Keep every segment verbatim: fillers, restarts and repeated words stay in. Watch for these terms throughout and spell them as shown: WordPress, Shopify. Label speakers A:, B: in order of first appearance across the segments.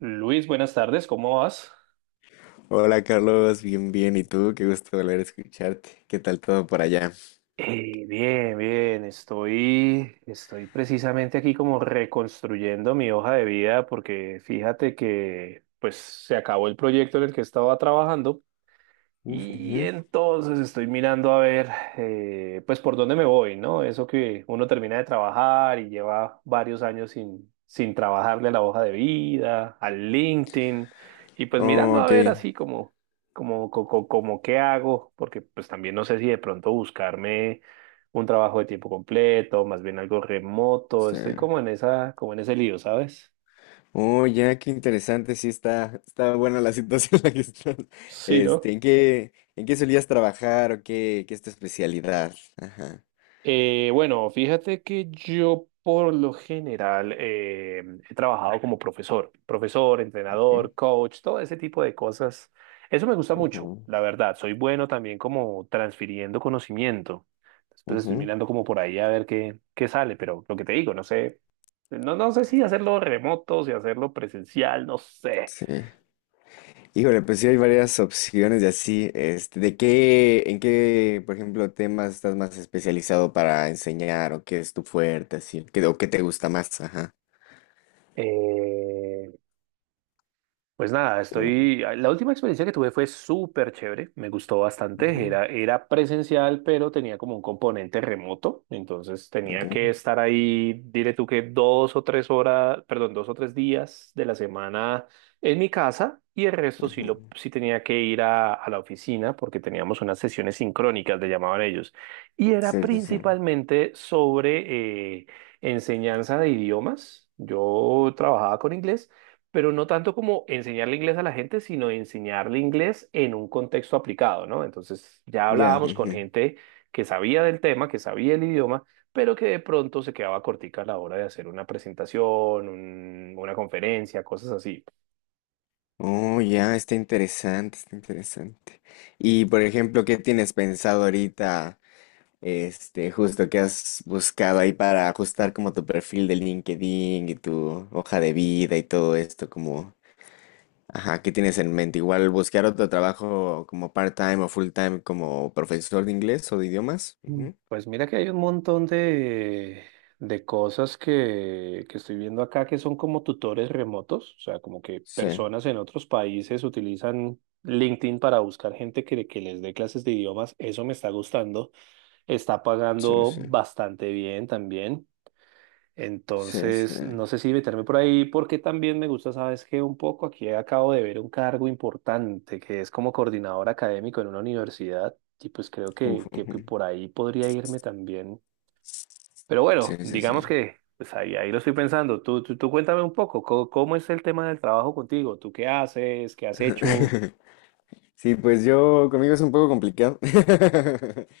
A: Luis, buenas tardes, ¿cómo vas?
B: Hola Carlos, bien, bien. ¿Y tú? Qué gusto volver a escucharte. ¿Qué tal todo por allá?
A: Eh, bien, bien, estoy, estoy precisamente aquí como reconstruyendo mi hoja de vida porque fíjate que pues se acabó el proyecto en el que estaba trabajando.
B: Uf,
A: Y
B: ujú.
A: entonces estoy mirando a ver, eh, pues por dónde me voy, ¿no? Eso que uno termina de trabajar y lleva varios años sin, sin trabajarle a la hoja de vida, al LinkedIn, y pues
B: Oh,
A: mirando a
B: ok. O
A: ver así como, como, co- co- como, qué hago, porque pues también no sé si de pronto buscarme un trabajo de tiempo completo, más bien algo remoto, estoy
B: sea,
A: como en esa, como en ese lío, ¿sabes?
B: oh, ya, qué interesante. Sí, está, está buena la situación en la que estás.
A: Sí, ¿no?
B: Este, ¿en qué, en qué solías trabajar o qué, qué es tu especialidad? Ajá,
A: Eh, bueno, fíjate que yo por lo general eh, he trabajado como profesor, profesor,
B: ok.
A: entrenador, coach, todo ese tipo de cosas. Eso me gusta mucho,
B: Ujú,
A: la verdad. Soy bueno también como transfiriendo conocimiento. Después estoy
B: ujú.
A: mirando como por ahí a ver qué, qué sale, pero lo que te digo, no sé, no, no sé si hacerlo remoto, si hacerlo presencial, no sé.
B: Sí. Híjole, pues sí hay varias opciones de así. Este, ¿de qué, en qué, por ejemplo, temas estás más especializado para enseñar o qué es tu fuerte, así, qué, o qué te gusta más? Ajá.
A: Eh, Pues nada,
B: Yo-
A: estoy. ah, la última experiencia que tuve fue súper chévere, me gustó bastante.
B: Ujú,
A: Era, era presencial, pero tenía como un componente remoto. Entonces
B: ok,
A: tenía que estar ahí, diré tú que dos o tres horas, perdón, dos o tres días de la semana en mi casa y el resto sí, lo,
B: ujú.
A: sí tenía que ir a, a la oficina porque teníamos unas sesiones sincrónicas, le llamaban ellos. Y era
B: Sí, sí, sí.
A: principalmente sobre eh, enseñanza de idiomas. Yo trabajaba con inglés pero no tanto como enseñarle inglés a la gente, sino enseñarle inglés en un contexto aplicado, ¿no? Entonces ya
B: Ya.
A: hablábamos con
B: Ujú.
A: gente que sabía del tema, que sabía el idioma, pero que de pronto se quedaba cortica a la hora de hacer una presentación, un- una conferencia, cosas así.
B: Oh, ya, está interesante, está interesante. Y por ejemplo, ¿qué tienes pensado ahorita? Este, justo que has buscado ahí para ajustar como tu perfil de LinkedIn y tu hoja de vida y todo esto, como, ajá, ¿qué tienes en mente? Igual buscar otro trabajo como part-time o full-time como profesor de inglés o de idiomas.
A: Mm.
B: Ujú.
A: Pues mira que hay un montón de, de cosas que, que estoy viendo acá que son como tutores remotos, o sea, como que
B: Sí,
A: personas en otros países utilizan LinkedIn para buscar gente que, que les dé clases de idiomas. Eso me está gustando, está
B: sí,
A: pagando
B: sí.
A: bastante bien también.
B: Sí, sí.
A: Entonces, no sé si meterme por ahí porque también me gusta, sabes que un poco aquí acabo de ver un cargo importante que es como coordinador académico en una universidad y pues creo
B: Uf,
A: que, que, que
B: ujú.
A: por ahí podría irme también. Pero
B: Sí,
A: bueno,
B: sí, sí.
A: digamos que pues ahí, ahí lo estoy pensando. Tú, tú, tú cuéntame un poco, ¿cómo, cómo es el tema del trabajo contigo? ¿Tú qué haces? ¿Qué has hecho?
B: Sí, pues yo, conmigo es un poco complicado.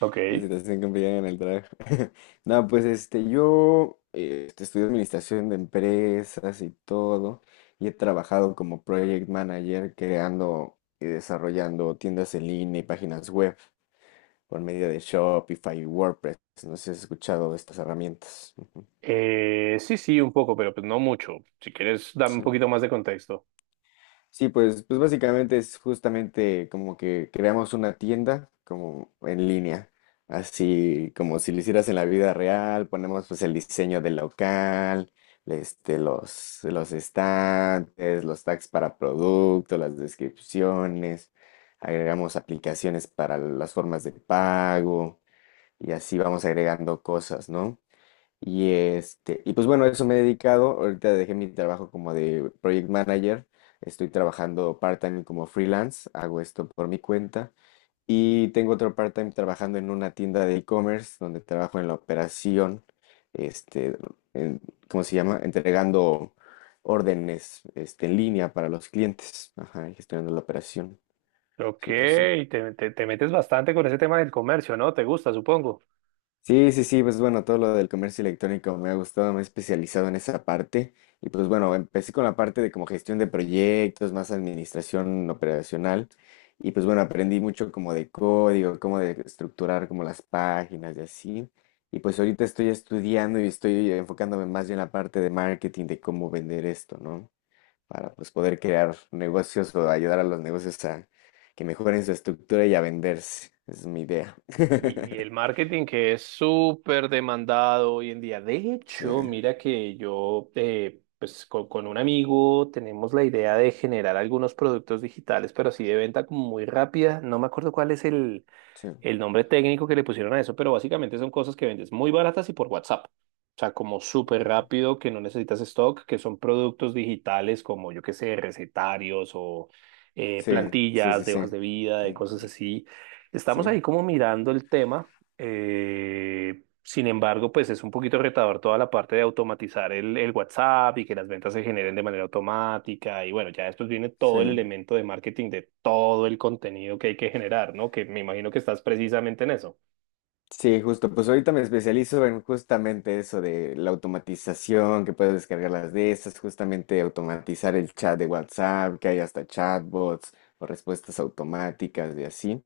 A: Ok.
B: La situación complicada en el trabajo. No, pues este, yo eh, este, estudié administración de empresas y todo, y he trabajado como project manager creando y desarrollando tiendas en línea y páginas web por medio de Shopify y WordPress. No sé si has escuchado de estas herramientas. Ujú.
A: Eh, sí, sí, un poco, pero pues no mucho. Si quieres, dame un
B: Sí.
A: poquito más de contexto.
B: Sí, pues, pues básicamente es justamente como que creamos una tienda como en línea, así como si lo hicieras en la vida real, ponemos pues el diseño del local, este, los, los estantes, los tags para producto, las descripciones, agregamos aplicaciones para las formas de pago y así vamos agregando cosas, ¿no? Y este, y pues bueno, a eso me he dedicado. Ahorita dejé mi trabajo como de project manager. Estoy trabajando part-time como freelance. Hago esto por mi cuenta. Y tengo otro part-time trabajando en una tienda de e-commerce donde trabajo en la operación, este, en- ¿cómo se llama? Entregando órdenes, este, en línea para los clientes. Ajá, y gestionando la operación.
A: Ok,
B: Sí, sí, sí.
A: te, te- te metes bastante con ese tema del comercio, ¿no? Te gusta, supongo.
B: Sí, sí, sí, pues bueno, todo lo del comercio electrónico me ha gustado, me he especializado en esa parte y pues bueno, empecé con la parte de como gestión de proyectos, más administración operacional y pues bueno, aprendí mucho como de código, cómo de estructurar como las páginas y así y pues ahorita estoy estudiando y estoy enfocándome más bien en la parte de marketing, de cómo vender esto, ¿no? Para pues poder crear negocios o ayudar a los negocios a que mejoren su estructura y a venderse, esa es mi idea.
A: Y, y el marketing que es súper demandado hoy en día. De
B: Sí.
A: hecho, mira que yo, eh, pues con, con un amigo tenemos la idea de generar algunos productos digitales, pero así de venta como muy rápida. No me acuerdo cuál es el
B: Sí.
A: nombre técnico que le pusieron a eso, pero básicamente son cosas que vendes muy baratas y por WhatsApp. O sea, como súper
B: Ok.
A: rápido, que no necesitas stock, que son productos digitales como, yo qué sé, recetarios o eh,
B: Sí, sí,
A: plantillas
B: sí,
A: de hojas
B: sí.
A: de vida,
B: Sí,
A: de cosas así. Estamos
B: sí,
A: ahí como mirando el tema eh, sin embargo, pues es un poquito retador toda la parte de automatizar el, el WhatsApp y que las ventas se generen de manera automática. Y bueno, ya después viene
B: sí.
A: todo el elemento de marketing de todo el contenido que hay que generar, ¿no? Que me imagino que estás precisamente en eso.
B: Sí, justo. Pues ahorita me especializo en justamente eso de la automatización, que puedes descargar las de esas, justamente automatizar el chat de WhatsApp, que hay hasta chatbots o respuestas automáticas y así.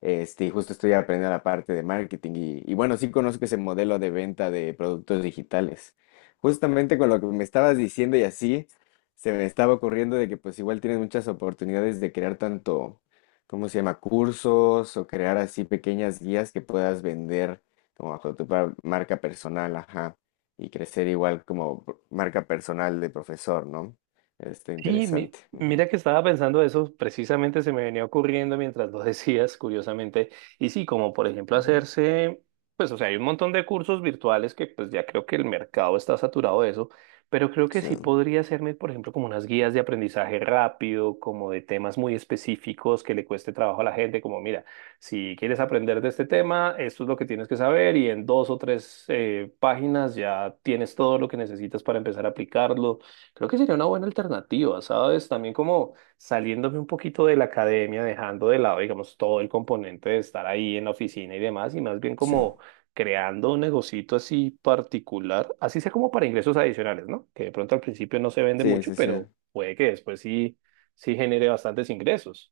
B: Este, y justo estoy aprendiendo la parte de marketing y, y bueno, sí conozco ese modelo de venta de productos digitales. Justamente con lo que me estabas diciendo y así, se me estaba ocurriendo de que pues igual tienes muchas oportunidades de crear tanto, ¿cómo se llama? Cursos o crear así pequeñas guías que puedas vender como bajo tu par- marca personal, ajá, y crecer igual como pr- marca personal de profesor, ¿no? Está
A: Sí, mi-
B: interesante. Ujú,
A: mira que estaba pensando eso, precisamente se me venía ocurriendo mientras lo decías, curiosamente. Y sí, como por ejemplo
B: ujú.
A: hacerse, pues o sea, hay un montón de cursos virtuales que pues ya creo que el mercado está saturado de eso, pero creo que
B: Sí,
A: sí podría hacerme, por ejemplo, como unas guías de aprendizaje rápido, como de temas muy específicos que le cueste trabajo a la gente, como mira, si quieres aprender de este tema, esto es lo que tienes que saber y en dos o tres eh, páginas ya tienes todo lo que necesitas para empezar a aplicarlo. Creo que sería una buena alternativa, ¿sabes? También como saliéndome un poquito de la academia, dejando de lado, digamos, todo el componente de estar ahí en la oficina y demás, y más bien
B: sí.
A: como creando un negocito así particular, así sea como para ingresos adicionales, ¿no? Que de pronto al principio no se vende
B: Sí,
A: mucho,
B: sí, sí.
A: pero puede que después sí, sí genere bastantes ingresos.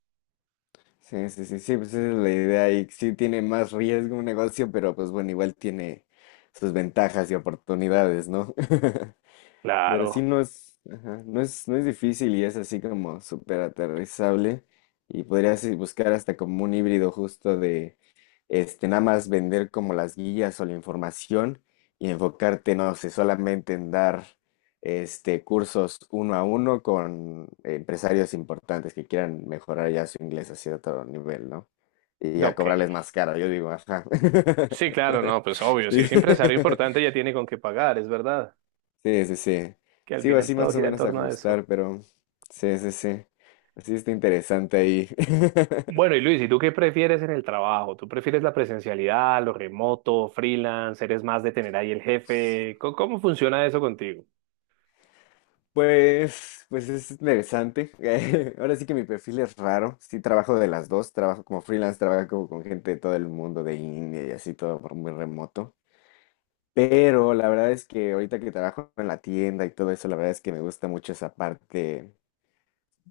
B: Sí, sí, sí, sí, pues esa es la idea y sí tiene más riesgo un negocio, pero pues bueno, igual tiene sus ventajas y oportunidades, ¿no? Pero sí
A: Claro,
B: no es, ajá, no es, no es, difícil y es así como súper aterrizable. Y podrías eh, buscar hasta como un híbrido justo de este, nada más vender como las guías o la información y enfocarte, no sé, solamente en dar este cursos uno a uno con empresarios importantes que quieran mejorar ya su inglés a cierto nivel, ¿no? Y ya
A: ok.
B: cobrarles más caro, yo digo, ajá.
A: Sí, claro, no, pues obvio, si
B: Sí.
A: es empresario importante ya tiene con qué pagar, es verdad,
B: Sí, sí, sí.
A: que al
B: Sigo
A: final
B: así
A: todo
B: más o
A: gira en
B: menos a
A: torno a eso.
B: ajustar, pero sí, sí, sí. Así está interesante ahí.
A: Bueno, y Luis, ¿y tú qué prefieres en el trabajo? ¿Tú prefieres la presencialidad, lo remoto, freelance? ¿Eres más de tener ahí el jefe? ¿Cómo, cómo funciona eso contigo?
B: Pues, pues es interesante. Ahora sí que mi perfil es raro. Sí, trabajo de las dos. Trabajo como freelance, trabajo con gente de todo el mundo, de India y así, todo por muy remoto. Pero la verdad es que ahorita que trabajo en la tienda y todo eso, la verdad es que me gusta mucho esa parte.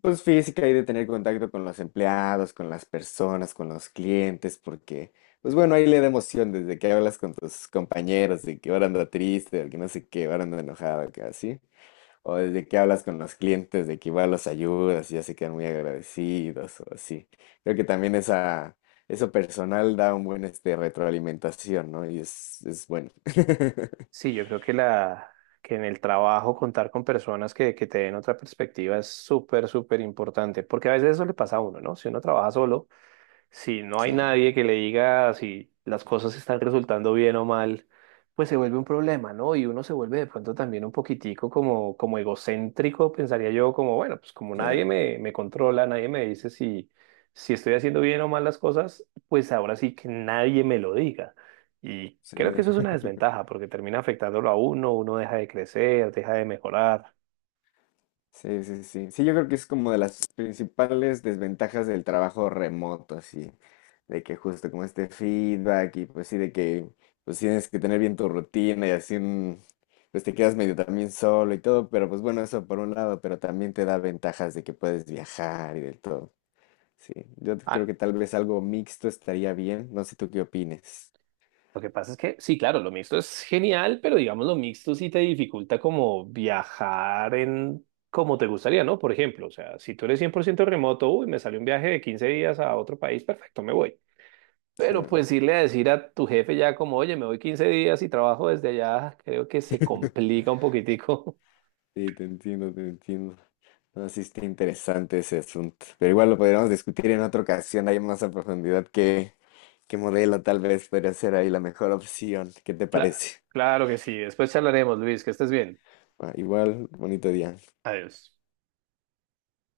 B: Pues física y de tener contacto con los empleados, con las personas, con los clientes, porque, pues bueno, ahí le da emoción desde que hablas con tus compañeros de que ahora anda triste, de que no sé qué, ahora anda enojado, que así. O desde que hablas con los clientes de que igual los ayudas y ya se quedan muy agradecidos o así. Creo que también esa, eso personal da un buen este, retroalimentación, ¿no? Y es, es bueno.
A: Sí, yo creo que la que en el trabajo contar con personas que, que te den otra perspectiva es súper, súper importante, porque a veces eso le pasa a uno, ¿no? Si uno trabaja solo, si no hay
B: Sí,
A: nadie que le diga si las cosas están resultando bien o mal, pues se vuelve un problema, ¿no? Y uno se vuelve de pronto también un poquitico como, como egocéntrico, pensaría yo, como, bueno, pues como nadie
B: sí,
A: me, me controla, nadie me dice si, si estoy haciendo bien o mal las cosas, pues ahora sí que nadie me lo diga. Y
B: sí.
A: creo que eso es una desventaja porque termina afectándolo a uno, uno deja de crecer, deja de mejorar.
B: Sí, sí, sí. Sí, yo creo que es como de las principales desventajas del trabajo remoto, así, de que justo como este feedback y pues sí, de que pues tienes que tener bien tu rutina y así, un- pues te quedas medio también solo y todo, pero pues bueno, eso por un lado, pero también te da ventajas de que puedes viajar y de todo. Sí, yo
A: A-
B: creo que tal vez algo mixto estaría bien, no sé tú qué opines.
A: lo que pasa es que, sí, claro, lo mixto es genial, pero digamos lo mixto sí te dificulta como viajar en como te gustaría, ¿no? Por ejemplo, o sea, si tú eres cien por ciento remoto, uy, me sale un viaje de quince días a otro país, perfecto, me voy.
B: Sí,
A: Pero pues irle a decir a tu jefe ya como, oye, me voy quince días y trabajo desde allá, creo que se complica un poquitico.
B: sí, te entiendo, te entiendo. No, sí está interesante ese asunto. Pero igual lo podríamos discutir en otra ocasión, hay más a profundidad qué, qué, modelo tal vez podría ser ahí la mejor opción. ¿Qué te
A: Claro,
B: parece?
A: claro que sí. Después charlaremos, Luis, que estés bien.
B: Ah, igual, bonito día.
A: Adiós.